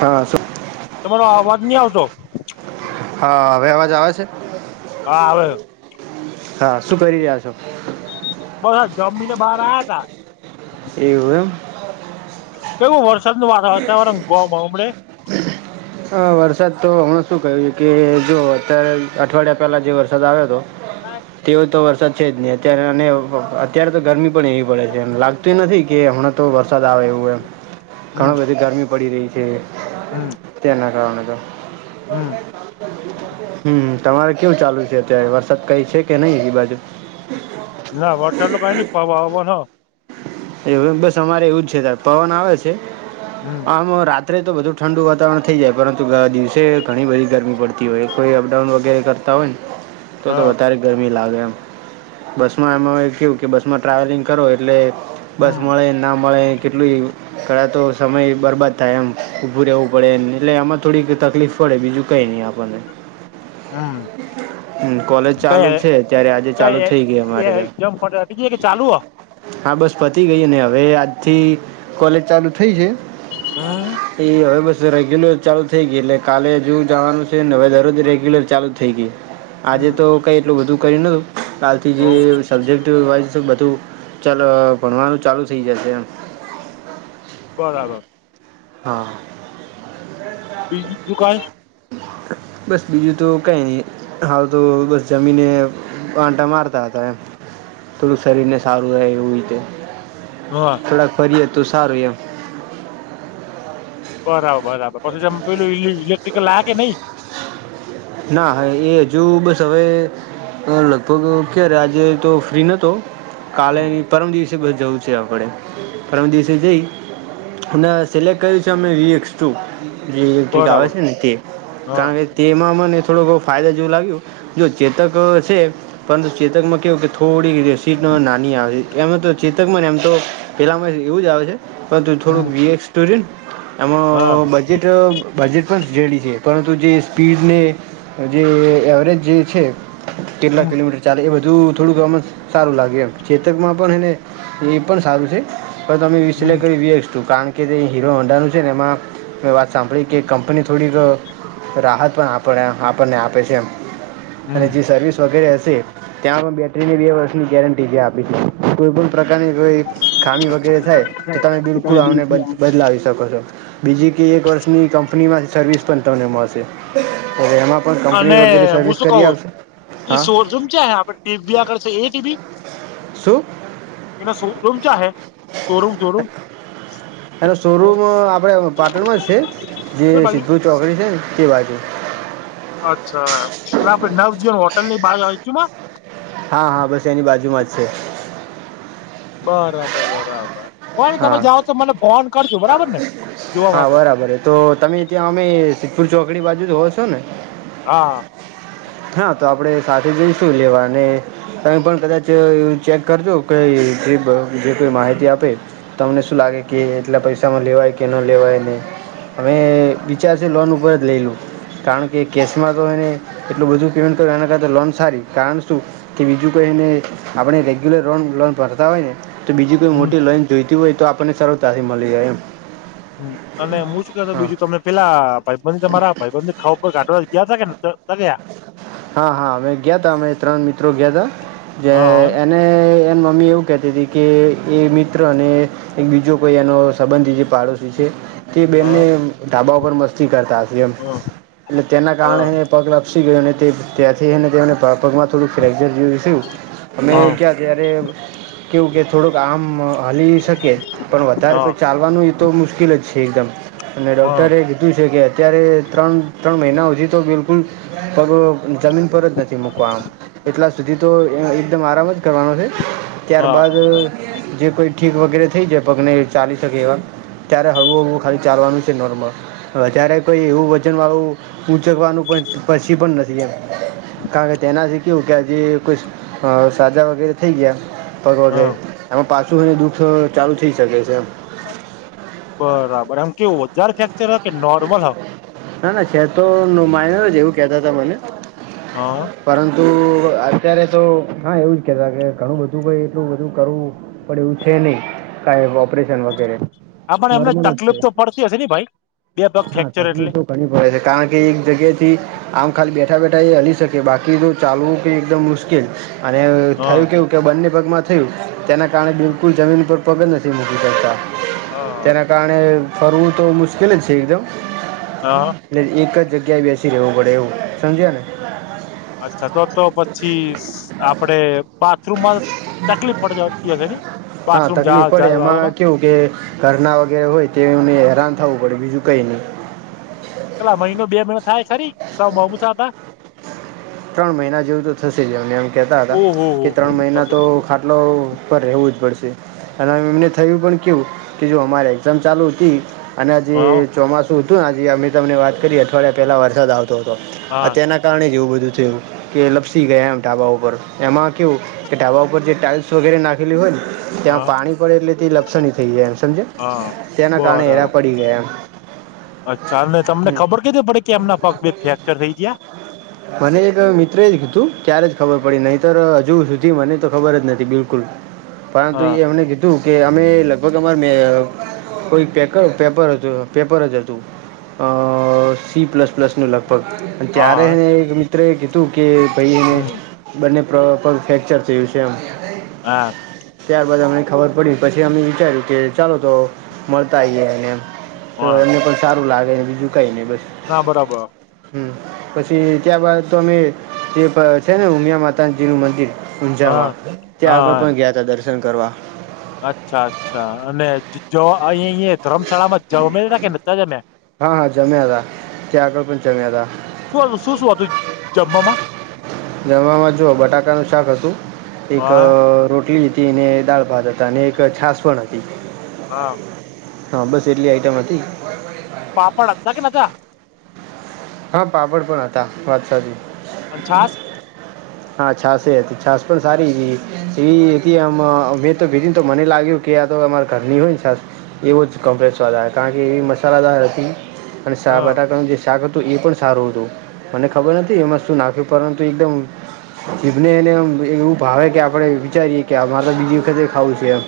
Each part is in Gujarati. હા શું? તમારો અવાજ નહી આવતો. હા હવે અવાજ આવે છે? હા આવે હા શું કરી રહ્યા છો? બસ જમીને બહાર આવ્યા તા. એવું એમ. કેવું વરસાદનું વાતા વાતાવરણ ગામડે. [unintelligible] હ વરસાદ તો હમણા શું કહ્યું કે જો અત્યારે અઠવાડિયા પહેલા જે વરસાદ આવ્યો હતો. હા. તેઓ તો વરસાદ છે જ નહી અત્યારે અને અત્યારે તો ગરમી પણ એવી પડે છે લાગ લાગતી નથી કે હમણાં તો વરસાદ આવે એવું એમ હમ ઘણ બધી ગરમી પડી રહી છે. હમ. તેના કારણે તો. હમ હમ તમારે કેવું ચાલુ છે અત્યારે વરસાદ કઈ છે કે નહી એ બાજુ [inaudible] ના વટસાઅટ લોકો કઈ નની પવા હવ હ. [inaudible] એ બસ, અમારે એવું જ છે. તારે પવન આવે છે હમ આમરા? અત્રે તો બધું ઠંડુ વાતાવરણ થઈ જાય, પરંતુ દિવસે ઘણી બધી ગરમી પડતી હોય. કોઈ અપડાઉન વગેરે કરતા હોય ને, તો તો હા વધારે. ગરમી લાગે એમ બસમાં. એમાં કેવું કે બસમાં ટ્રાવેલિંગ કરો એટલે. બસ હમ મળે ના મળે, કેટલું? ઘણા તો સમય બરબાદ થાય, એમ ઉભું રહેવું પડે એને એટલે આમાં થોડીક તકલીફ પડે. બીજું કંઈ નહીં આપણને. [unintelligible] હમ હમ, કોલેજ ક ચાલુ છે ત્યારે આજે ક ચાલુ એ થઈ ગઈ અમારે ત્યાં જમ [inaudible] કે ચાલુ હો. હા, બસ પતી ગઈ ને હવે આજ થી કોલેજ ચાલુ થઈ છે. હા. એ, હવે બસ રેગ્યુલર ચાલુ થઈ ગય એટલે કાલે જોવ જવાનું છે ને. હવે દરરોજ રેગ્યુલર ચાલુ થઈ ગઈ. આજે હમ તો કઈ એટલું બધું કરી નતું. કાલથી જે હવ સબ્જેક્ટ બધું ચાલ, ભણવાનું ચાલુ થઈ જશે એમ‌. બરાબર. હા. બીજી જો કાઈ? બસ બીજું તો કઈ નહી. હાલ તો બસ જમીને આંટા મારતા હતા એમ. થોડું શરીરને સારું રહે એવું રીતે. હા. ફરીએ તું સારું એમ. બરાબર, બરાબર. પછી પેલુ ઇલેક્ટ્રિકલ, આ કે નઈ? ના, હા. એ હજુ બસ હવે. લગભગ ક્યારે? આજે તો ફ્રી નતો, કાલે પરમ દિવસે. જવું છે આપડે, પરમ દિવસે જઈ. અને સિલેક્ટ કર્યું છે અમે વીએક્સ ટુ. જે ઇલેક્ટ્રિક આવે બરાબર છે ને, તે હા કારણ કે તેમાં મને થોડો બહુ ફાયદા જેવું લાગ્યું. જો ચેતક છે. પરંતુ ચેતકમાં કેવું કે, થોડી સીટ નાની આવે છે. એમાં તો ચેતકમાં ને એમ તો પેલામાં એવું જ આવે છે. પણ તું હમ થોડુંક વીએક્સ ટુર ને, હા એમાં બજેટ તો બજેટ પણ જેડી છે. પરંતુ જે સ્પીડને જે એવરેજ જે છે, કેટલા હમ કિલોમીટર? ચાલે, એ બધું થોડુંક ગમન સારું લાગે એમ. ચેતકમાં પણને, એ પણ સારું છે. હ તમે વિસલેય હમ કરી વ્યચ છું. કારણ કે [inaudible] કે જે હીરો હોંડાનું છે ને, એમાં મેં વાત સાંભળી કે કંપની થોડીક રાહત પણ આપે. પણ આપણને આપે છે એમ. અને હમ જે સર્વિસ વગેરે હશે ત્યાં પણ બેટરીની બે વર્ષની ગેરંટી જે આપી છે, કોઈ પણ પ્રકારની જોઈ ખામી વગેરે થાય તો, તમે બિલકુલ આવને બદલાવીશ. શકો છો. એક વર્ષની કંપની સર્વિસ પણ તમને મળશે. એમાં પણ કંપની અને વગેરે હું સર્વિસ શું કઉ? કરી આપશે એ હા શોર રૂમ છે, આપ ટી આગળ છે. એ ટીવી શું? શો રૂમ છે. [unintelligible] એનો શોરૂમ આપડે પાટણમાં જ છે, જે કઈ બાજુ સિદ્ધુ ચોકડી છે ને, તે બાજુ. અચ્છા, એટલે આપડે નવજીવન હોટલ ની બાઈ આવી. હા, હા, બસ એની બાજુમાં જ છે. બરાબર, બરાબર. કોય નને, તમે હા જાઓ તો મને ફોન કરજો, બરાબર ને જોવા હા માટે. બરાબર છે તો તમે ત્યાં અમે સિદ્ધપુર ચોકડી બાજુ જ હો છો ને. હા હા તો આપડે સાથે જઈશું લેવાને. તમે પણ કદાચ ચેક કરજો કે ટ્રીપ જે કોઈ માહિતી આપે. તમને શું લાગે કે એટલા પૈસામાં લેવાય કે ન લેવાય ને અવે વિચાર સે લોન ઉપર જ લઈલું. કારણ કે કેશમાં તો એને એટલું બધું પેમેન્ટ કર એના કર લોન સારી કારણ શું કે બીજું કોઈ એને આપણે રેગ્યુલર લોન ભરતા હોય ને તો બીજી કોઈ હમ મોટી લોઈન જોઈતી હોય તો આપણને સરળતાથી મલી જાય એમ. હ અને હું શું કેતો હા બીજું તમે પેલા ભાઈબંધ તમારા ભાઈબંધ ખા ઉપર ઘાઢવા ગયા ત ન ગયા હા હા અમે ગયા તા અમે ત્રણ મિત્રો ગયા ત જે હા ને એ મમ્મી એવું કહેતી હતી કે એ મિત્ર ને એક બીજો કોઈ એનો સંબંધ જે પાડોશી છે. તે બેનને હા ઢાબા ઉપર મસ્તી કરતા હશે એમ હા એટલે તેના હા કારણે એ પગ લપસી ગયો અને તે ત્યાંથી તેમને પગમાં થોડુંક ફ્રેકચર જેવું થિયુ અમે હા ગયા ત્યારે કેવું કે થોડુંક આમ હલી શકે પણ વધારે કો હા ચાલ લવાનું એ તો મુશ્કેલ જ છે. એકદમ અને હા ડોક્ટરે હ્યુ છે કે અત્યારે ત્રણ ત્રણ મહિના હુધી તો બિલકુલ પગ જમીન પર જ નથી મૂકવાનું એટલા સુધી તો એકદમ આરામ જ કરવાનો છે. હા ત્યારબાદ જે કોઈ ઠીક વગેરે થઈ જાય. પગને એ ચાલી શકે એવા ત્યારે હળવું હવું ખાલી ચાલવાનું છે નોર્મલ. અત્યારે કોઈ એવું વજન વાળું ઉંચકવાનું પણ પછી પણ ન થી એમ કારણ કે તેનાથી કેવું કે હજી કોઈ સાજા વગેરે થઈ ગયા. ફવે હા એમાં પાછું છેને દુઃખ ચાલુ થઈ શકે છે એમ. બરાબર એમ કે વધાર ફેક્ચર હો કે નોર્મલ હો. ના ના ખેતો નો માયનર જ એવું કેતા હતા મને હા પરંતુ અત્યારે તો હા એવું જ કેતા કે ઘણું બધું ભાઈ એટલું બધું કરવું. પણ એવું છે નઈ કઈ ઓપરેશન વગેરે. હ પણ એમને નોર્મલ જ છે તકલીફ તો પડતી હશે ને ભાઈ. બે પગ હા ફ્રેક્ચર એટલે તકલીફ તો ઘણી પડે છે. કારણ કે એક જગ્યા થી આમ ખાલી બેઠા બેઠા એ હલી શકે બાકી તો ચાલવું કે એકદમ મુશ્કેલ અને હા થયું કેવું કે બંને પગમાં થયું તેના કારણે બિલકુલ જમીન પર પગ જ નથી મૂકી શકતા. હા તેના કારણે ફરવું તો મુશ્કેલ જ છે એકદમ હા એટલે એક જગ્યાએ રહેવું પડે એવું સમજ્યા ને [inaudible] અચ્છા તો તો પછી આપડે બાથરૂમમાં. તકલીફ પડતી હશે ને હા તકલીફ પડે એમાં કેવું કે ઘરના વગેરે હોય તેમને હેરાન થવું પડે બીજું કઈ નહી. પેલા મહિનો બે મહિનો થાય ખરી સાવ બમુથા હતા ત્રણ મહિના જેવું તો થશે જમને એમ કેહેતા હતા, ઓહો હો કે ત્રણ હો મહિના તો ખાટલો પર રહેવું જ પડશે. અને એમને થયું પણ કેવુ જો અમારી એક્ઝામ ચાલુ હતી. અને જે હા ચોમાસું હતું ને જે અમે તમને વાત કરી અઠવાડિયા પહેલા વરસાદ આવતો હતો હા અત્યારના કારણે જવું બધું થયું કે લપસી ગયા, એમ ઢાબા ઉપર એમાં કેવું કે ઢાબા ઉપર જે ટાઇલ્સ વગેરે નાખેલી હોય નેયામાં હા પાણી પડે એટલે તે લપસણી થઈ જાય એમ સમજ્યાં. હા તેના કારણે હેરા બરાબર પડી ગયા. અચ્છા અને તમને હમ ખબર કેધ પડે કે એમના પગ બે ફ્રેક્ચર થઈ ગયા? મને એક મિત્ર જ તું ત્યારે જ ખબર પડી નહી તો હજુ સુધી મને તો ખબર જ નથી બિલકુલ. પરંતુ હા એમને કીધુ તું કે અમે લગભગ અમાર મે કોઈ પેપર પેપર હતું પેપર જ હતું. અ સી પ્લસ પ્લસનું લખ ત્યારે હા એને એક મિત્ર એ કીધું કે ભાઈ એને હમ બંને પગ ફેક્ચર થયું છે એમ. હા ત્યારબાદ અમને ખબર પડી પછી અમે વિચાર્યું કે ચાલો તો મળતા આવીઈએ એને એમ. તો હા એમને પણ સારું લાગે ને બીજું કઈ નહી બસ. ના બરાબર હમ પછી ત્યારબાદ તો અમે જે છે ને ઉમિયા માતાજી નું મંદિર હા ઊંઝામાં ત્યાં હા આગળ પણ ગયા ત દર્શન કરવા. અચ્છા અચ્છા અને જો અ અ ધર્મશાળામાં જમે કે નતા જમેયા? હા હા જમ્યા હતા ત્યાં આગળ પણ જમ્યા હતા. શું હતું શું શું હતું જમવા માં? જમવામાં જુઓ બટાકાનું શાક હતું, એક હા રોટલી હતી. તેને દાળ ભાત હતા અને એક છાસ પણ હતી. હા હા બસ એટલી આઈટમ હતી. પાપડ હતા કે નતા. હા પાપડ પણ હતા વાત સાચી. અને છાસ [inaudible] હા છાસ હતી છાસ પણ સારી હતી એવી હતી આમ મેં તો ભીધી તો મને લાગ્યું કે આયા તો અમારે ઘરની હોય ને સા એવો જ કમ્પ્લેસવાદ આવે કારણ કે એવી મસાલાદાર હતી. અને હ શા બટાકા નું જે શાક તો એ પણ સારું હતું મને ખબર નથી એમાં શું નાખ્યું પરંતુ એકદમ જીને એને એવું ભાવે કે આપડે વિચારીએે કેરે તો બીજી વખતે ખાવું છે એમ.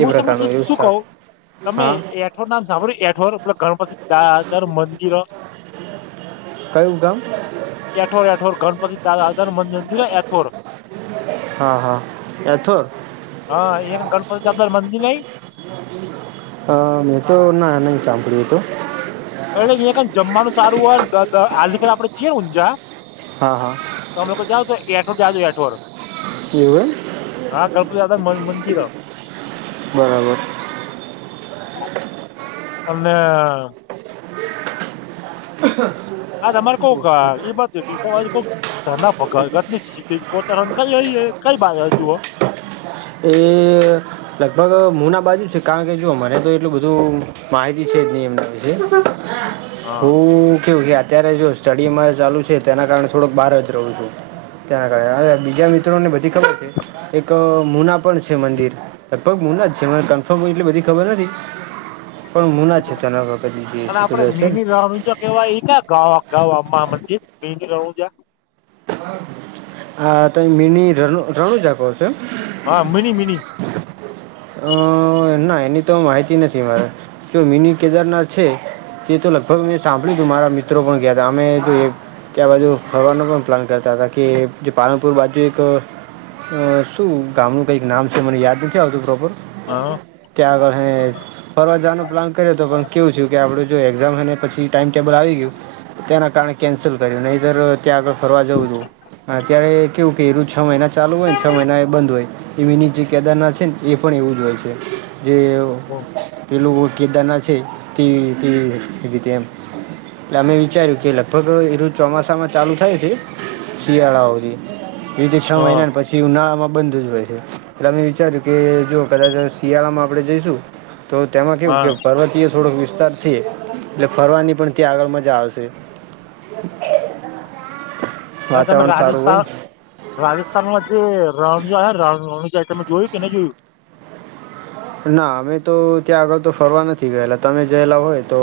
હું તમને પ્રકારનું એવું શાક હા ઠોર નામ સાંભળ્યું એઠોરલે ગણપતિ દાદર મંદિર હ્. કયું ગામ? એઠોર એઠોર ગણપતિ આગર મંદિર એથોર હા હા એથોર હા એ ગણપતિદાર મંદિર નઈ? હ મેં તો ના નહી સાંભળ્યું તો. એલે અયા ક જમવાનું સારું હોય આકા આપડે છીએ ને ઊંઝા હા હા ત અમે લોકો જાઓ છો એઠોર જાજો એઢોર. એવું એમ. હા ગણપતિ દાદાનું મંદિર હ્. બરાબર અમે [inaudible] હા તમારે કોક એ બાત દિશા બાજુ કોક [unintelligible] એ લગભગ હ ના બાજુ છે કારણ કે જો મને તો એટલું બધું માહિતી છે જ નિયમના વિશે. હા હું કેવું કે અત્યારે જો સ્ટડી અમારે ચાલુ છે તેના કારણે થોડોક બહાર જ રહું છું. તેના કારણે બીજા મિત્રોને બધી ખબર છે એ તો મુના પણ છે મંદિર. લગભગ મુના જ છે મને કન્ફર્મ એટ બધી ખબર નથી. પણ મુના છે તાના [unintelligible] કેવા એ કા ગાવા ગાવા માં મજી [unintelligible] આ તો મિની મિની ર રણુજા કોછો? હા મિની મિની. અ ના એની તો માહિતી નથી મારે જો મિની કેદારનાથ છે. તે તો લગભગ મેં સાંભળ્યું તું મારા મિત્રો પણ ગયા હતા અમે ત્યાં બાજુ ફરવાનો પણ પ્લાન. કરતા હતા કે જે પાલનપુર બાજુ એક અ શું ગામ નું કઈક નામ છે મને યાદ નથી આવતું પ્રોપર. હા ત્યાં આગળ હે ફરવા જવાનો પ્લાન કર્યો તો પણ કેવું છે કે આપણેું જો એક્ઝામ હે ને પછી ટાઈમ ટેબલ આવી ગયું, તેના કારણે કેન્સલ કર્યું નહીં તોર ત્યાં આગળ ફરવા જવું જો અત્યારે કેવું કે એ રુજ છ મહિના ચાલુ હોય ને છ મહિના એ બંધ હોય. એવીની જે કેદારનાથ છે ને એ પણ એવું જ હોય છે. જે [unintelligible] પેલું કેદારનાથ છે તે રી રીતે એમ. એટલે અમે વિચાર્યું કે લગભગ એ રું ચોમાસામાં ચાલુ થાય છે. શિયાળા હુધી છ હા મહિના ને પછી જે ઉનાળામાં બંધ જ હોય છે એટલે અં વિચાર્યું કે જો કદાચ શિયાળામાં આપણે જઈશું તો તેમાં કેવું હા કે પર્વતીય થોડોક વિસ્તાર છે એટલે ફરવાની પણ ત્યાં આગળ મજા આવશે. હવે તમે વાતાવરણ રાજીસ્ સારું હોય રાજસ્થાનમાં જે રણજા હે રણ રણજાય તમે જોયું કે નહી જોયું? ના અમે તો ત્યાં આગળ તો ફરવા નથી ગયેલા તમે ગયેલા હોય તો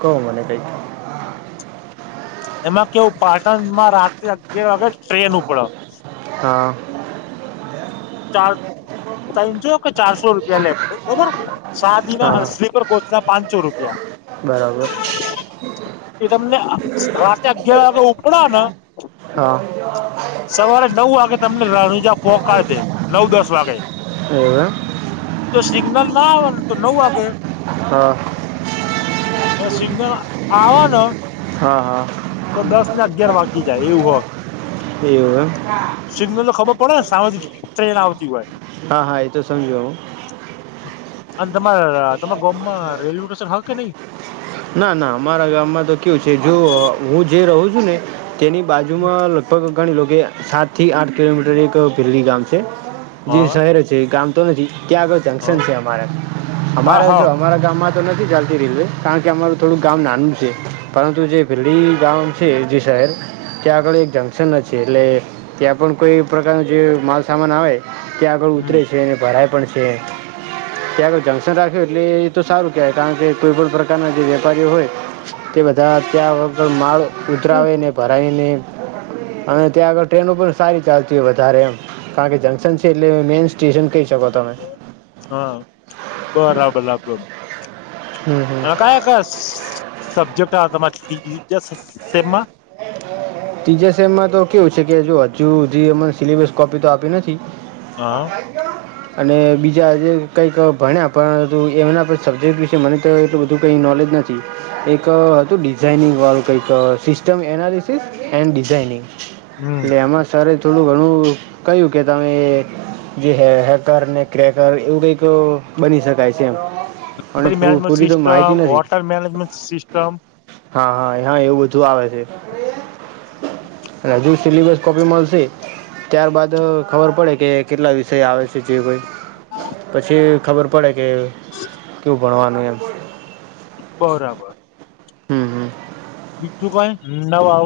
કહો મને કઈક. એમાં કેવું પાટણમાં રાત્રે અગિયાર વાગે ટ્રેન ઉપડે. હા. ચાર તસો કે ચારસો રૂપિયા લે બરોબર સાદીના હા સ્લીપર કોચ ના પાંચસો રૂપિયા. બરાબર એ તમને રાતે અગિયાર વાગે ઉપડેને હા. સવારે નવ વાગે તમને રણુજા પોકાડ દે નવ દસ વાગે. એવું એમ જો સિગ્નલ ના આવે ન તો નવ વાગે હા એ સિગ્નલ આવા ને હા હા. તો દસ ને અગિયાર વાગી જાય એવું હે. એવું એમ સિગ્નલ તો ખબર પડે ને સામેજ ટ્રેન આવતી હોય. હા હા એતો સમજું હું. અને તમારા તમારા ગોમમાં રેલવે સ્ટેશન હારુ કે નહી ના ના અમારા ગામમાં તો કેવું છે જો હું જે રહું છું ને તેની બાજુમાં લગભગ ઘણી લોકો સાત થી આઠ કિલોમીટર એક ભીલી ગામ છે. જે હા શહેરો છે ગામ તો નથી ત્યાં આગળ હ જંક્શન છે અમારા. હા અમારા જે હા અમારા ગામમાં તો નથી ચાલતી રેલવે કારણ કે અમારું થોડુંક ગામ નાનું છે. પરંતુ જે બીરડી ગામ છે એ જે શહેર ત્યાં આગળ એક જંક્શન જ છે એટલે ત્યાં પણ કોઈ પ્રકારનું જે માલસામાન આવે. ત્યાં આગળ ઉતરે હમ છે, ભરાય પણ છે. ત્યાં આગળ જ રાખ્યું એટલે એ તો સારું કહેવાય કારણ કે કોઈ પણ પ્રકારના જે વેપારીઓ હોય તે બધા ત્યાં વગર માળ ઉતરાવેને ભરાઈને અને ત્યાં આગળ ટ્રેનો પણ સારી ચાલતી હોય વધારે એમ. કારણ કે જંક્શન છે એટલે મેઈન સ્ટેશન કહી શકો તમે. હા, બરાબર આપ. હમ હમ અ ક્યા કયા સ સબ્જેક્ટ આવે તમારે તીજા સેમ સેમમાં? તીજા સેમમાં તો કેવું છે કે જો હજુ હુધી અમને સિલેબસ કોપી તો આપ્યું નથી. હા [inaudible] અને બીજા આજે કંઈક ભણ્યા પણ હતું એમના પણ સબ્જેક્ટ વિશે મને તો એટલું બધું કંઈ નોલેજ નથી. એક હતું ડિઝાઇનિંગ વાળું કંઈક સિસ્ટમ એનાલિસિસ. એન્ડ ડિઝાઇનિંગ હમ એટલે એમાં સરે થોડું ઘણું કહ્યું કે તમે જે હે હેકરને ક્રેકર એવું કંઈક બની શકાય છે એમ. અને લાઇબ્રેરી પૂ મેનેજમેન્ટ પૂરી તો માહિતી સિસ્ટમ, હોટલ મેનેજમેન્ટ સિસ્ટમ. હહ હહ હા એવું બધું આવે છે. અને હજુ સિલેબસ કોપી મલશે. ત્યારબાદ ખબર પડે કે કેટલા વિષય આવે છે જયભાઈ. પછી ખબર પડે કે કેવું ભણવાનું એમ. બરાબર હમ હમ બીજું કાઈ નવા હવે